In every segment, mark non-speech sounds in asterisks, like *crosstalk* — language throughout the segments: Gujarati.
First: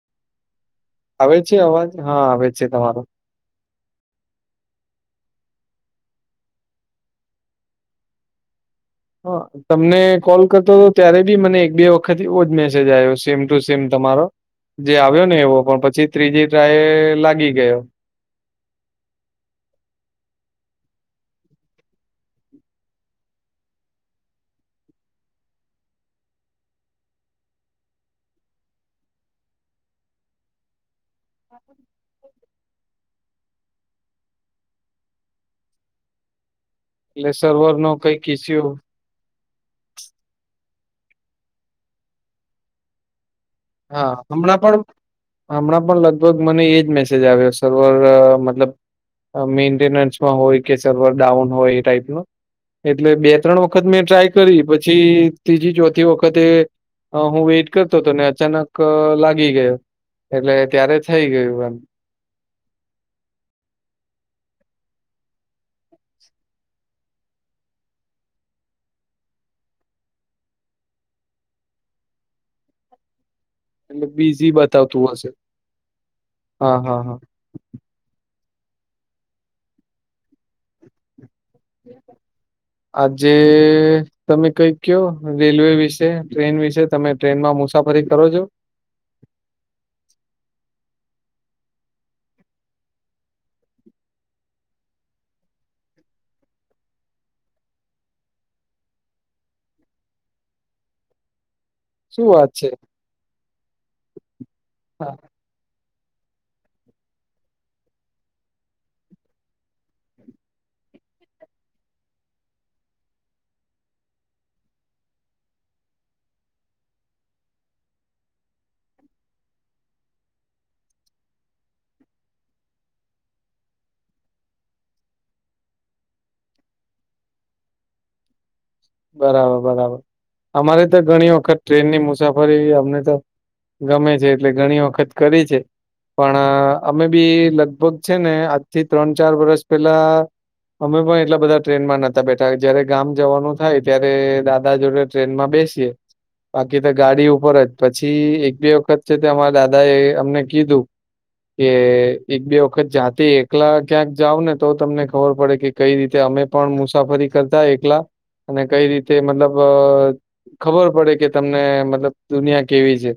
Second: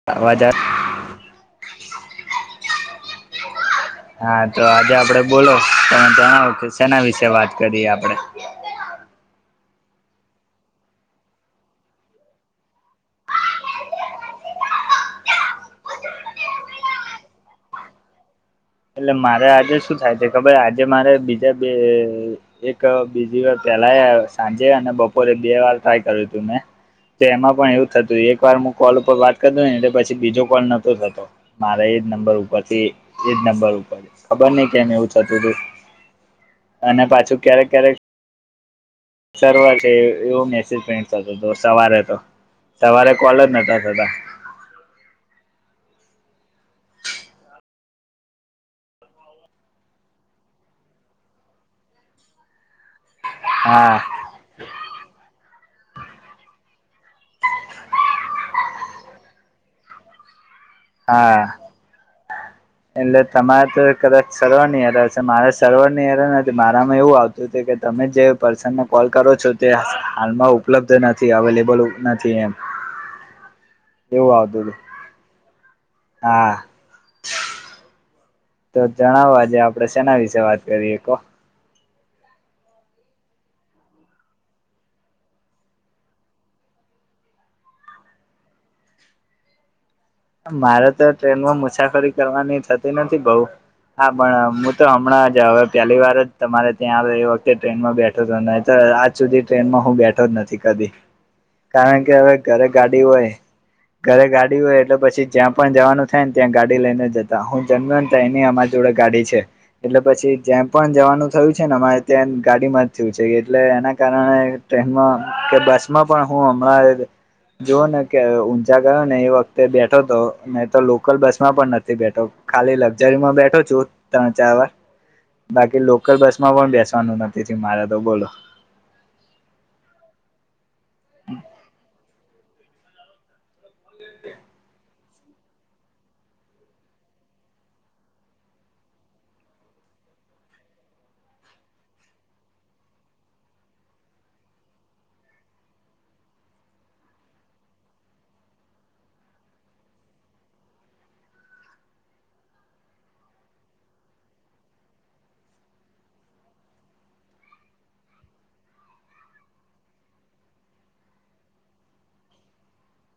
*unintelligible* આવે છે અવાજ? હા, આવે છે તમારો. હા, તો આજે આપડે બોલો, *unintelligible* સેના વિશે વાત કરીએ આપડે? હા. તમને કોલ કરતો તો, ત્યારે બી મને એક બે વખત એવોજ મેસેજ આયો. સેમ ટુ સેમ તમારો જે આવ્યો ને એવો, પણ પછી ત્રીજી ટ્રાયે લાગી ગયો. એટલે મારે આજે શું થાય છે ખબર આજે મારે બીજા બે એક બીજી વાર પેલાઆયો સાંજે અને બપોરે બે વાર ટ્રાય કર્યું તું મેં. તો એમાં પણ એવું થતું. એક વાર હું કોલ ઉપર વાત કર તોનેએટલે પછી બીજો કોલ નહોતો થતો. મારે એ જ નંબર ઉપરથી એજ નંબર ઉપર ખબર નહી કેમ? એવું થતું તું અને પાછું ક્યારેક ક્યારેક કોઈ કીસ્યું. સર્વર છે એવો મેસેજ ન‌ઈ થતો સવારે તો, સવારે કોલ જ નથી. હા, હમણાં પણ હમણાં પણ લગભગએજ મેસેજ આવ્યો. સર્વર મતલબ મેન્ટેનન્સમાં હોય કે સર્વર ડાઉન હોય એ ટાઈપનું એટલે બે ત્રણ વખત હા મેં ટ્રાય કરી. પછી ત્રીજી ચોથી વખતે હું વેઇટ કરતો તોને અચાનક લાગી ગયો એટલે ત્યારે થઈ હા ગયું એમ. એટલે તમારે તો કદાચ સરવરની હશે મારે સરવરની હેરનથી મારામાં એવું આવતું. કે તમે જે પર્સનલ કોલ કરો છો? તે હાલમાં ઉપલબ્ધ નથી. અવેલેબલ નથી. કે એમ. તો એવું બીઝી આવતું હતું બતાવતું હશે? હા. હ, હ, હ તો જણાવો આજે આપણે સેના વિશે વાત કરીએ. કો આજે તમે કઈક કયો? રેલવે વિશે ટ્રેન વિશે. તમે ટ્રેનમાં મુસાફરી કરો છો. મારે તો ટ્રેનમાં મુસાફરી કરવાની થતી નથી બઉ. હા, પણ મુ તો હમણાં જ હવે પહેલી વાર જ તમારે ત્યાં આવીએ વખતે ટ્રેનમાં બેઠા ન‌ઇતોઆજ સુધી ટ્રેનમાં હું બેઠો જ નથી કદી. કારણ કે શું હવે વાત ઘરે છે ગાડી હોય. ઘરે ગાડી હોય એટલે હા પછી જ્યાં પણ જવાનું થાયને, ત્યાં ગાડી લઈને જતા. હું જન‌મ્યોને તેયારની અમારી જોડે ગાડી છે. એટલે પછી જેયાપણ જવાનું થયું છે ને, અમારે ત્યાં ગાડીમાં જ જ‌ઈએછે. એટલે એના કારણે ટ્રેનમાં કે બસમાં પણ હું હમણાં જુઓને કે ઊંઝા ગેયાને એ વખતે બેઠ જોતો મે તો લોકલ બસમાં પણ નથી બેઠો. ખાલી લકઝરીમાં બેઠો છું. ત્રણ ચાર વાર બાકી લોકલ બસમાં પણ બેસવાનું નથી થીયુમારે તો બોલો બરાબર બરાબર. અમારે તો ઘણી વખત ટ્રેનની મુસાફરી અમને તો ગમે છે. એટલે ઘણી વખત કરી છે. પણ અમે બી લગભગ છે ને, આજથી ત્રણ ચાર વરસ પહેલાં અમે પણ એટલા બધાં ટ્રેનમાં નતાં બેઠા. જયારે ગામ જવાનું થાય, ત્યારે દાદા જોડે ટ્રેનમાં બેસીએ. બાકી તો ગાડી ઉપર જ. પછી એક બે વખત છે તે અમારા દાદા એ અમને કીધું? કેએએક બે વખત જાતે એકલા ક્યાંક જાવને તો, તમને ખબર પડે કે કઈ રીતેઅમે પણ મુસાફરી કરતાં એકલા અનેક‌ઈ રીતે મતલબ ખબર પડે, કે તમને મતલબ દુનિયા કેવી છે.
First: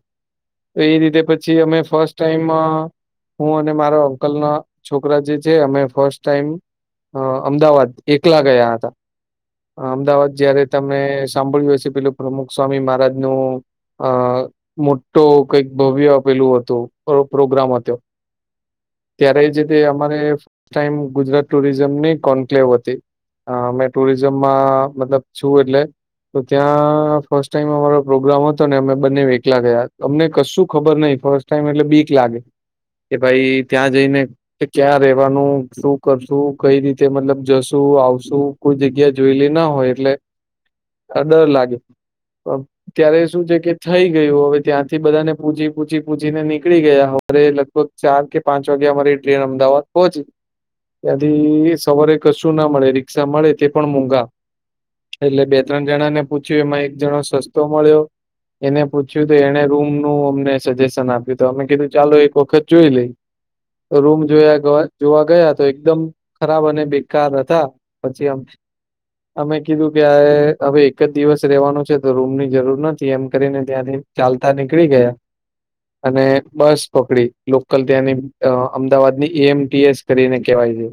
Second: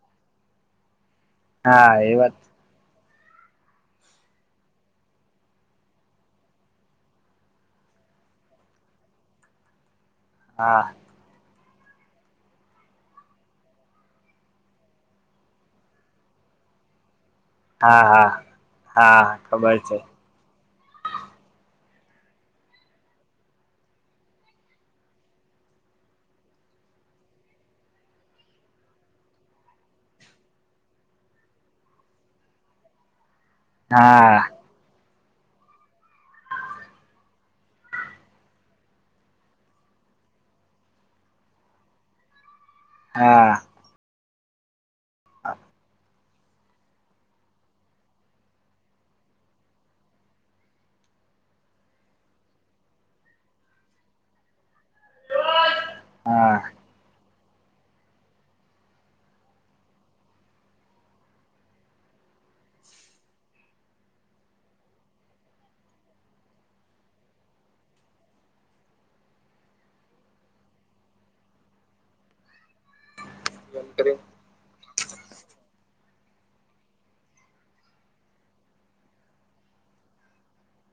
તો એ રીતે પછી જે અમે હા એ ફર્સ્ટ વાત ટાઈમ માં હું અને મારા અંકલના છોકરા જે છે, અમે ફસ્ટ ટાઈમ. અ અમદાવાદ એકલા ગયા હતા. અમદાવાદ જયારે હા તમે સાંભળ્યું હશે પેલું, સ્વામી મહારાજ નું અ મોટું કંઈક ભવ્ય અપેલું હતું. *unintelligible* પ્રોગ્રામહતો હા હા હા ત્યારે ખબર જતે, છે ટાઈમ ગુજરાત ટુરિઝમની કોન્ક્લેવ હતી અમે ટુરિઝમ. માં મતલબ છું, એટલે તો ત્યાં ફર્સ્ટ ટાઈમ અમારો પ્રોગ્રામ હતો, ને અમે બંને એકલા ગયા તાઅમને કશું ખબર નહિ ફર્સ્ટ. ફાસ્ટ ટાઈમ એટલે બીક લાગે કે ભાઈ ત્યાં જઈને, હા ક્યાં રેવાનું શું કરશું કંઈ રીતે મતલબ જશું આવશું કોઈ જગ્યા, જોયેલી ના હોય એટલે આ ડર લાગે ત્યારે શું છે, હા કે થઈ ગયું હવે ત્યાંથી બધાંને પૂછી પૂછી, પૂછીને નીકળી ગયા હવારે લગભગ ચાર કે પાંચ વાગે અમારી ટ્રેન અમદાવાદ પહોંચી, ત્યાંથી સવારે કશુંના મળે રીક્ષા મળે તે, પણ મોધા એટલે બે- ત્રણ જણા ને હા પૂછ્યું એમાં એક જણો સસ્તો મળ્યો. એને પૂછ્યું તો એને રૂમનું અમને સજેશન આપ્યું, તો અમે કીધું ચાલો એક વખત જોઈ લઈએ. રૂમ જોયા જોવા ગયા તો એકદમ ખરાબ અને બેકાર હતા, પછી અમે, અમે કીધું કેઆ હવે એક જ દિવસ રેવાનું છે, તો રૂમની જરૂર નથી એમ. કરીને ત્યાંથી ચાલતા નીકળી ગયા, અને બસ પકડી લોકલ ત્યાંની અમદાવાદની એમ, ટી, એસ. કરીને કેવાય છે,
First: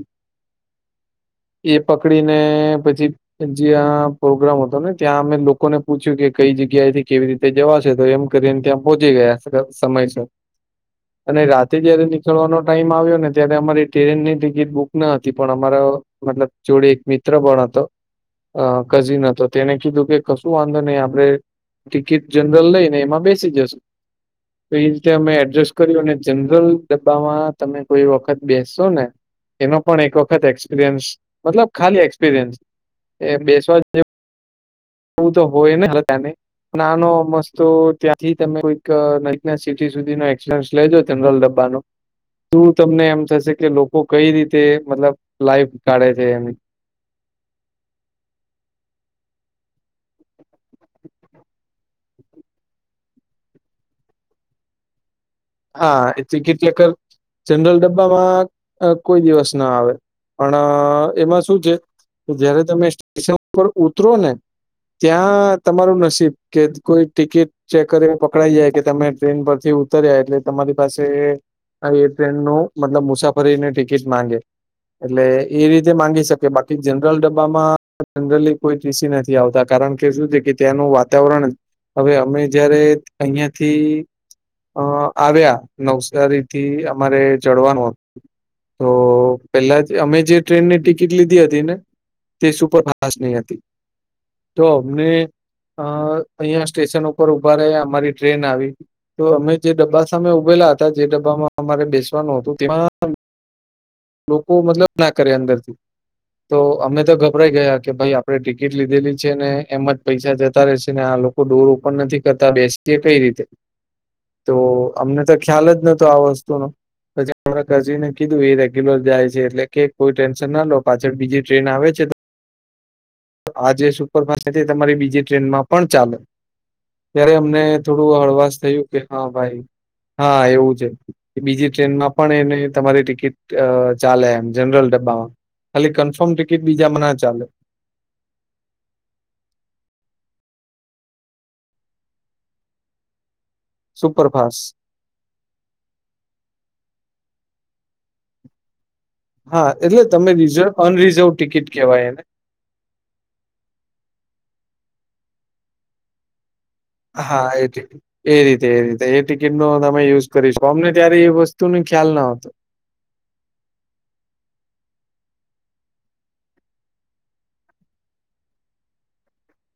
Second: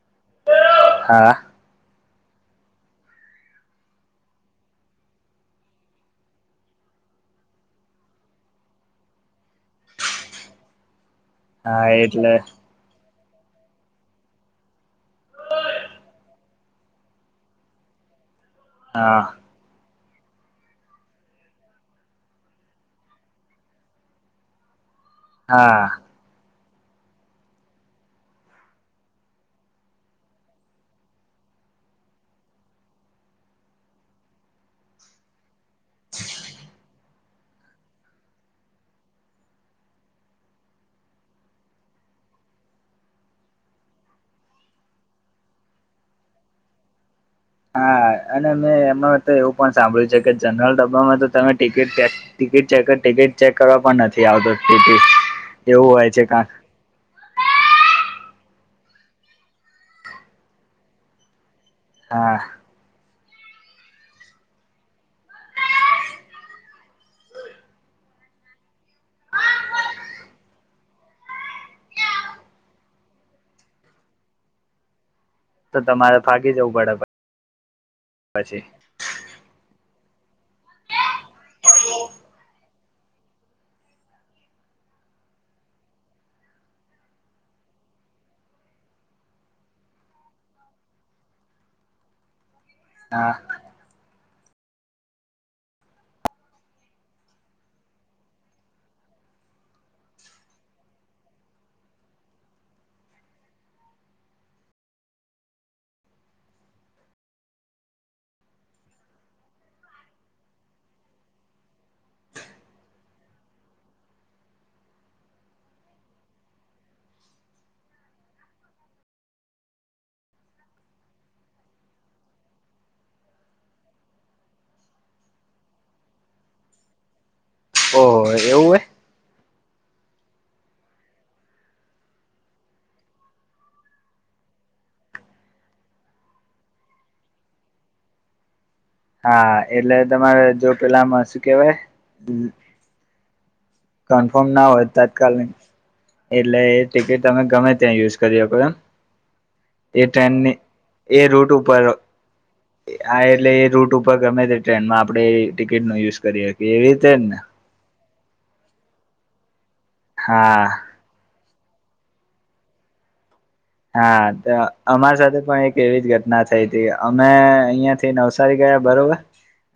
હા એ પકડીને પછી, જ્યાં પ્રોગ્રામ હતો ને ત્યાં અમે લોકોને પૂછ્યું કે કઈ જગ્યાએથી કેવી રીતે, તે જવાશે તો એમ કરીને ત્યાં પહોંચી ગયા સમયસર, હ *unintelligible* અને રાતે જયારે નીકળવાનો, ટાઈમ આવ્યોને ત્યારે અમારી ટ્રેનની ટિકિટ બુક ન હતી, પણ અમારો મતલબ જોડે એકમની. મિત્ર પણ હતો હા કઝિન હતો, તેને કીધું કે કશું વાંધો નહી આપણે ટિકિટ જનરલ લઈ ને એમાં બેસી જશું. તો રીતે એકજસ્ટ હા કર્યું અને જનરલ, ડબ્બામાં તમે કોઈ વખત બેસશોને, એનો પણ એક વખત એક્સપિરિયન્સ મતલબ ખાલી એક્સપિરિયન્સ એ બેસવા, એવું તો હોય નેહ તને, નાનો મસ્તો ત્યાંથી તમે કોઈક સિટી સુધી ન એક્સચેન્જ, લેજો જનરલ ડબ્બાનો‌. શું તમને એમ થશે કે લોકો કઈ રીતે મતલબ લાઈફ કાઢે છે, એમ હા અને મેં એમાં તો એવું પણ સાંભળ્યું છે, કે જનરલ ડબ્બામાં તો તમે ટિકિટ ક્યાંક. ટિકિટ ચેકર ટિકિટ ચેક કરવા પણ નથી આવતો, એવું હા હોય એ છે કા ટીકીટ ચેકર, જનરલ ડબ્બામાં કોઈ દિવસના આવે પણ એમાં શું છે, તો હા જયારે તમે સ્ટેશન ઉપર ઉતરોને, ત્યાં તમારું નસીબ કે કોઈ ટિકિટ, ચેક કરી પકડાઈ જાય કે તમે ટ્રેન પરથી ઉતર્યા એટલે, તમારી પાસે એ ટ્રેનનું મતલબ મુસાફરીને ટિકિટ માંગે, એટલે એ તો રીતે તમારે માંગી શકે ભાગી જવું બાકી પડે જનરલ ડબ્બામાં જનરલી પછી કોઈ, એસી નથી આવતા કારણ કે શું છે, કે ત્યાંનું વાતાવરણ. હવે અમે જયારે અહિયાંથી અ. આવ્યા નવસારી થી અમારે ચડવાનું હતું. તો પેલા અમે જે ટ્રેનની ટિકિટ લીધી હતી ને તે સુપર ફાસ્ટ હતી. ખાસ હા નહીં હતી તો અમને. અ અહિયાં સ્ટેશન ઉપર ઉભા રહેયા અમારી ટ્રેન આવી તોઅમે જે ડબ્બા. સામે ઉભેલા હતા જે ડબ્બામાં અમારે બેસવાનું હતું તેમાં. લોકો મતલબ ના કરે અંદરથી તો અમે તો ગભરાઈ ગયા કે ભાઈ આપણે ટિકિટ લીધેલી છે ને એમ જ પૈસા જતા રશે ને આ લોકો. ડોર ઓપન નથી કરતા બેસીએ કઈ રીતે. *unintelligible* તો અમને તો ખ્યાલ નતો આ વસ્તુ નોપછી કજીને કીધું. *unintelligible* એટલે કે કોઈ ટેન્શન ના લો પાછળ બીજી આવે છે. આજે સુપરફાસ્ટ *unintelligible* તમારી બીજી ટ્રેનમાં પણ ચાલે ત્યારે અમને. ઓહો થોડું હળવાશ એવું હોય થયું કે હ ભાઈ. હા એવું છે બીજી ટ્રેનમાં પણ એને તમારી ટિકિટ. ચાલે એમ જનરલ ડબ્બામાં ખાલી કન્ફર્મ ટિકિટ બીજામાં ના ચાલે. હા એટલે તમારે જો પેલામાં શું કેવાય. કન્ફર્મ સુપરફાસ્ટ ના હોય તાત્કાલ એટલે એ ટિકિટ તમે ગમે ત્યાં યુઝ કરી શકો એમ. હા એટલે એ તમને ટ્રેનની રિઝર્વ એ અનરિઝર્વ રૂટ ટિકિટ ઉપર કેવાય એને. એટલે એ રૂટ ઉપર ગમે તે ટ્રેનમાં આપણેે એ ટિકિટ નો યુઝ કરી શકીએ એવી. જ ને હા એ રીતે એ રીતે એ ટિકિટ નો તમે યુઝ હા કરીશું અમોને. અત્યારે એ વસ્તુ નો ખ્યાલ ના‌હોય. હા અમારા સાથે પણ એક એવી જ ઘટના થઈ હતી અમે. તે નવસારી ગયા બરોબર.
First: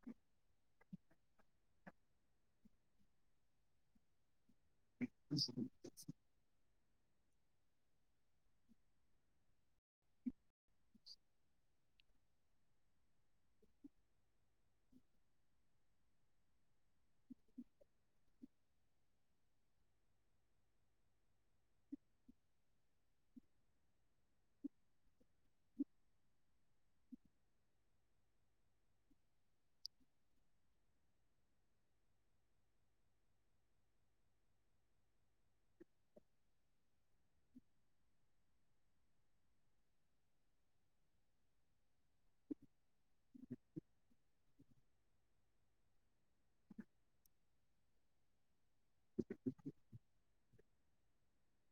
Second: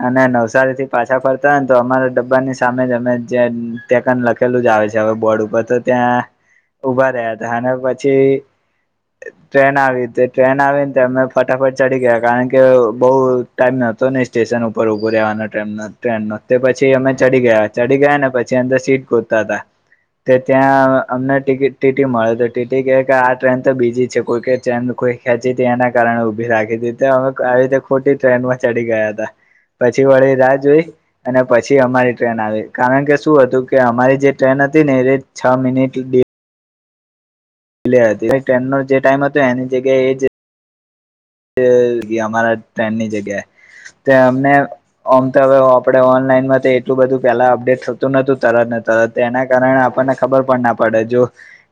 અને નવસારી થી પાછા ફરતા હોય ને તો અમારા ડબ્બા ની સામે જ અમે જે ટેકન લખેલું જ આવે છે. હવે બોર્ડ ઉપર તો ત્યાં ઉભા રહ્યા હતા અને પછી. ટ્રેન આવી તે ટ્રેન આવીને તો અમે ફટાફટ ચડી ગયા કારણ કે ટાઈમ હતો નહી સ્ટેશન ઉપર ઊભો રહેવાનો ટ્રેનનો તે પછી અમે ચડી ગયા. ચડી ગયા ને પછી અંદર સીટ ગોતતા તા તે ત્યાં અમને ટિકિટ ટીટી મળે તો કે આ ટ્રેન. તો બીજી છે કોઈ ચેન કોઈ ખેંચીતી એના કારણે ઉભી રાખી તી આવી રીતે. ખોટી ટ્રેનમાં ચડી ગયા હતા પછી વળી રાહ જોઈ. અને પછી અમારી ટ્રેન આવી કારણ કે શું હતું કે અમારી જે ટ્રેન હતી ને એ છ મિનિટ *unintelligible* ટ્રેનનો જે ટાઈમ હતો એની જગ્યાએ એ જ. એગીઅમારા ટ્રેન ની જગ્યાએ તો અમને. ઓમતો હવે આપડે ઓનલાઈન એટલું બધું પેલા અપડેટ થતું નતું તરત જ. અ તેના કારણે આપણને ખબર પણ ના પડે જો.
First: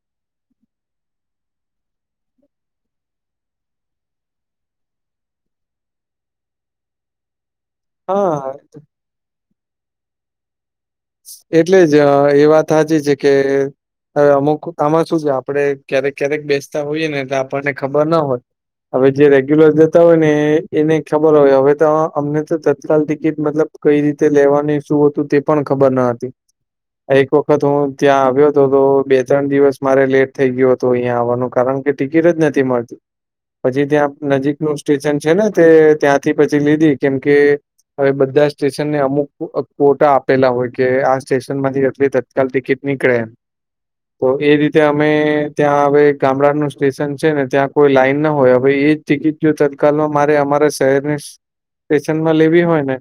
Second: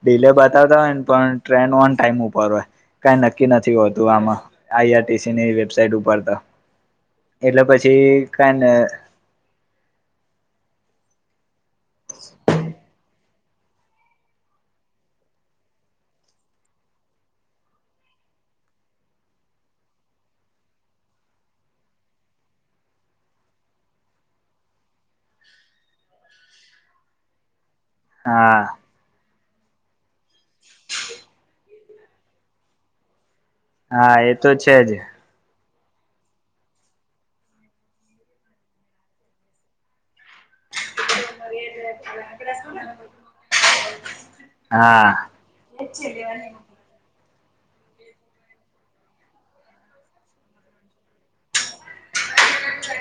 ડીલે બતાવતા હોય ને પણ ટ્રેન ઓન ટાઈમ ઉપર હોય કાંઈ નક્કી નથી હોતું આમાં. અહીંયાથી વેબસાાઈટ ઉપર તો એટલે પછી હા, કઈને. એટલે જ એ વાત હાચી છે કે. હવે અમુક આમાં શું છે આપડે ક્યારેક ક્યારેક બેસતા હોઈએ ને એટલે આપણને ખબર ના હોય. હવે જે રેગ્યુલર જતા હોય ને એને ખબરહોય હવે તો અમને તો તત્કાલ ટિકિટ મતલબ. કંઈ રીતે લેવાની શું હતું તે પણ. ખબર ન હતી એક વખત હું ત્યાં આવ્યો હતો હા તો બે ત્રણ દિવસ. મારે લેટ થઈ ગ્યો હતો અહીંયા આવવાનું કારણ કે ટિકિટ જ નથી મળતી. પછી હા એ ત્યાં તો નજીકનું છે જ સ્ટેશન છે ને તે ત્યાંથી પછી લીધી કેમ કે. હવે બધા સ્ટેશનને અમુક કોટા આપ પેલા હોય કે આ સ્ટેશન માંથી જેટલી તત્કાલ ટિકિટ નીકળે એમ તો એ રીતે અમે હા ત્યાં હવે ગામડાનું સ્ટેશન છે ને ત્યાં કોઈ લાઈન ન હોય હવે એજ ટિકિટ જો તત્કાલમાં મારે અમારા શહેરની ટેશનમાં લેવી હોય ને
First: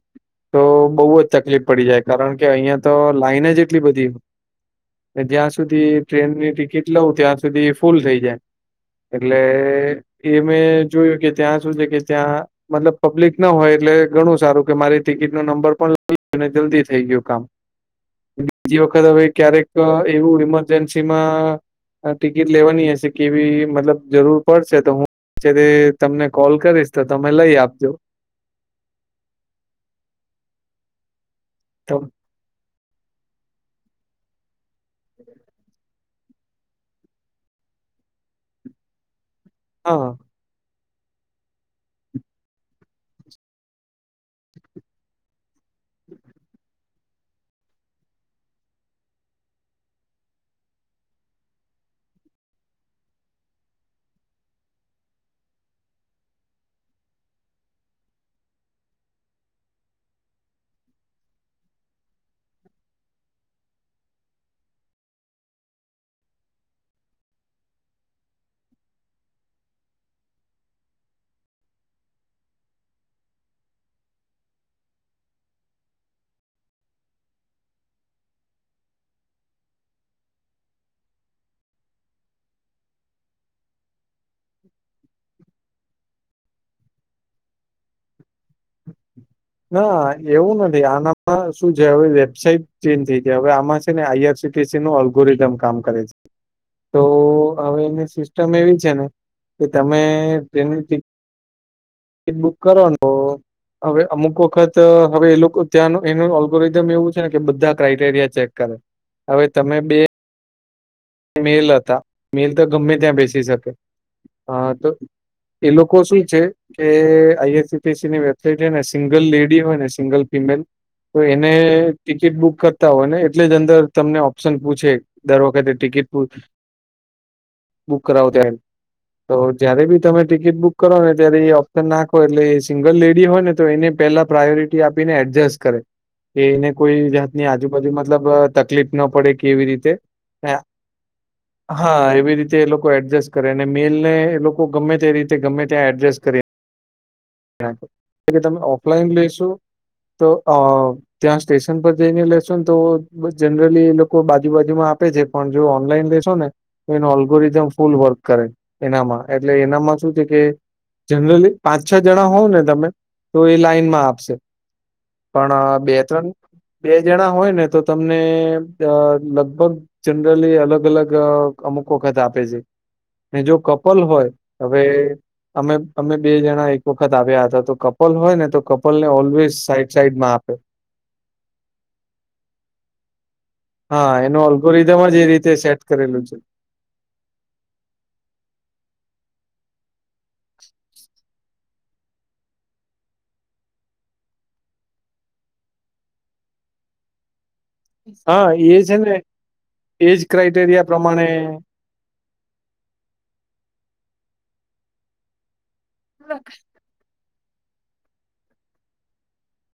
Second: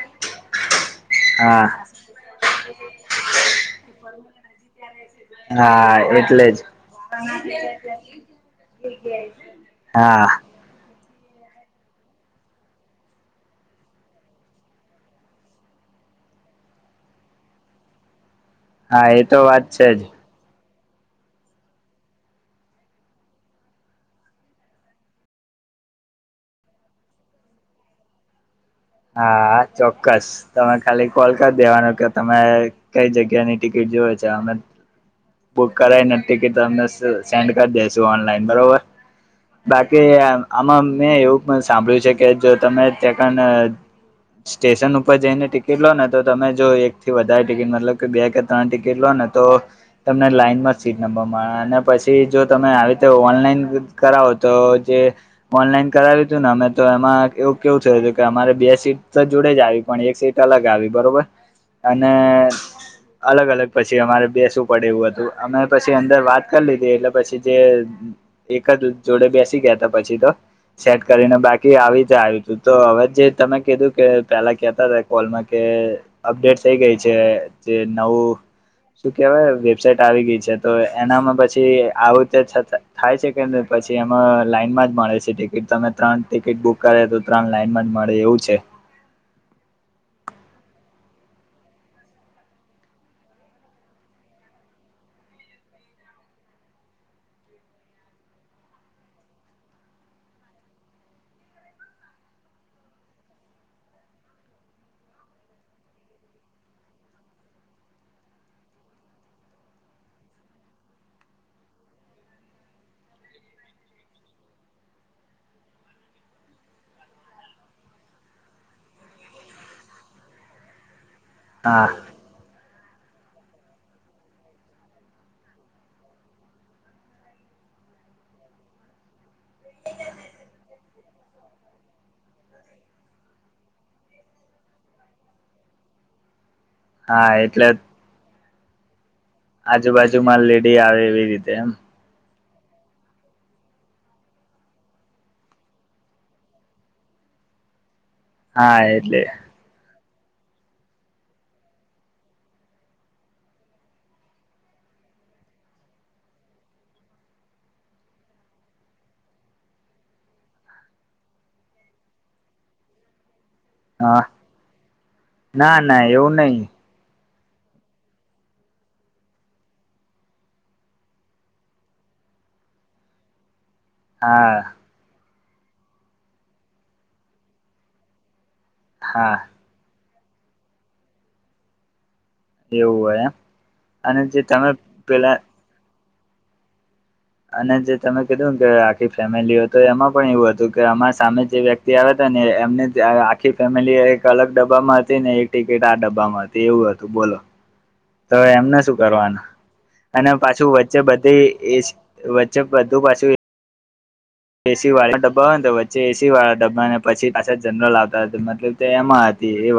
તો બોવજ તકલીફ હા પડી જાય કારણ કે અયાં તો લાઈન જ એટલી બધી જ્યાં સુધી હા એટલે ટ્રેનની જ ટિકિટ લઉં ત્યાં સુધી ફૂલ થઈ જાય એટલે હા એ મેં જોયું કે ત્યાં શું છે કે ત્યાં મતલબ પબ્લિક ન હોય એટલે ઘણું સારું કે મારી ટિકિટ નો નંબર પણ લઈ ને જલ્દી થઈ ગયું કામ બીજી વખત હા એ હવે તો વાત ક્યારેક છે જ એવું ઈમરજન્સીમાં ટિકિટ લેવાની હશે કેવી મતલબ જરૂર પડશે તો હું ત્યારે તમને કોલ કરીશ તો તમે લઈ આપજો હા ચોક્કસ તમે ખાલી કોલ કર દેવાનો તમ કે ત મે કઈ જગ્યાની ટિકિટ જોવે છે અમે બુક કરાઇને ટિકિટ તમને સ સેન્ડ કરી દેશું ઓનલાઈન બરોબર બાકી હા આમાં મેં એવું પન સાંભળ્યું છે કે જો તમે તેકન સ્ટેશન ઉપર જઈને ટીકી ઇલો ને તો તમે જો એક થી વધારે ટિકિટ મતલબ કે બે કે તણ લો ને તો તમને લાઈનમાં સીટ નંબર મળે અને પછી જો તમે આવી રીતે ઓનલાઈન કરાવો તો જે ઓનલાઈન કરાવ્યું તું ને અમે તો એમાં એવું કેવું થયેલું કે અમારે બે સીટ તો જોડે જ આવી પણ એક સીટ અલગ આવી બરોબર અને અલગ અલગ પછી અમારે બેસવુ પડે એવું હતું અમે પછી અંદર વાત કરી લીધી એટલે પછી જે એકજ જોડે બેસી ગયા તા પછી તો સેટ કરીને બાકી આવી જ આયું તું તો હવે જે તમે કીધું કે પેલા કેતા તા કોલમાં કે અપડેટ થઈ ગઈ છે જે નવું શું કેવાય વેબસાાઈટ આવી ગઈ છે તો એનામાં પછી આવું તે થાતા થાય છે કે પછી એમાં લાઈનમાં જ મળે છે ટિકિટ તમે ત્રણ ટિકિટ બુક કરે તો ત્રણ લાઈનમાં જ મળે એવું છે. ના એવું નથી આનામાં શું છે અવે વેબસાાઈટ ચેન્જ થઈ જાય અવે આમાં છે ને આઈઆરસી સી ટી સીનો અલ્ગોરિધમ કામ કરે છે. તો હવે એની સિસ્ટમ એવી છે ને કે તમે ટ્રેનની ટી કિટ બુક કરવાનું તો હવે અમુક વખત હવે એ લોકો ત્યાંનો એનું અલ્ગોરિધમ એવું છે ને કે બધા ક્રાઈટેરિયા ચેક કરે હવે તમે બે મેલ અતા મેલ તો ગમે ત્યાં બેસી શકે હ તો એ લોકો શું છે કે આઈએસસીટીસી ની વેબસાઇટ હે ને સિંગલ લેડી હોય ને સિંગલ ફિમેલ તો એને હા ટી કિટ બુક કરતા હોય ને એટલે જ અંદર તમને ઓપ્શન પૂછે દર વખતે ટિકિટ બુક કરાવો ત્યારે તો જયારે બી તમે ટિકિટ બુક કરો ને ત્યારે એ ઓપ્શન નાખો એટલે એ સિંગલ લેડી હોય ને તો એને પેલા પ્રાયોરિટી આપીને એડજસ કરે કે એને કોઈ હા જાતની એટલે આજુબાજુ મતલબ તકલીફ ન પડે કે એવી રીતે આજુબાજુમાં લેડી આવે એવી રીતે એમ હા એવી રીતે એ લોકો એડજસ્ટ કરે અને મેલ ને એ લોકો ગમે તે રીતે ગમે ત્યાં એડજસ્ટ કરે કે તમે હા ઓફલાઈન એટલે લઈશો તો અ ત્યાં સ્ટેશન પર જઈને લેશો ને તો બસ જનરલી એ લોકો બાજુ બાજુમાં આપે છે. પન જો ઓનલાઈન લેશો ને તો એનો ઓલ્ગોરિધમ ફૂલ વર્ક કરે એનામાં. એટલે એનામાં શું છે કે જનરલી પાંચ છ જણા હોવ ને તમે તો એ લાઈ માં હ આપશે પણ ના બે ના ત્રણ એવું નહી બે જણા હોય ને તો તમને અ લગભગ જનરલી અલગ અલગ અ-અમુક વખત આપે છે. ને જો કપલ હોય હા હવે અમે અમે બે જણા એ ક વખત આવ્યા હતા. તો કપલ હોય ને તો કપલને હા ઓલવેઇઝ સાઈડ સાઈડમાં આપે. એવું હોય એમ હા અને જે એનું તમે અલ્ગોરિધમ જ એ પેલા રીતે સેટ કરેલું છે. અને જે તમે કીધુંને કે આખી ફેમિલી હોય તો એમાં પણ એવું હતું કે અમારા સામે જે વ્યક્ તિ આવ્યાતા ને એમને જ અ આખી ફેમિલી એક અલગ ડબ્બામાં હતી ને એક ટિકિટ આ ડબ્બામાં હ તી એવું હતું. બોલો. તો હા એમને એ શું છે ને કરવાનું? એજ અને પાછું ક્રાઈટેરિયા વચ્ચે પ્રમાણે બધી એ વચ્ચે બધું પાછું એ એ સીવાળા ડબ્બા હોયને તો વચ્ચે એ સીવાળા ડબ્બા અને વચ્ચે પાછા જનરલ આવતા હતા. મતલબ તે એમાં હતી એવ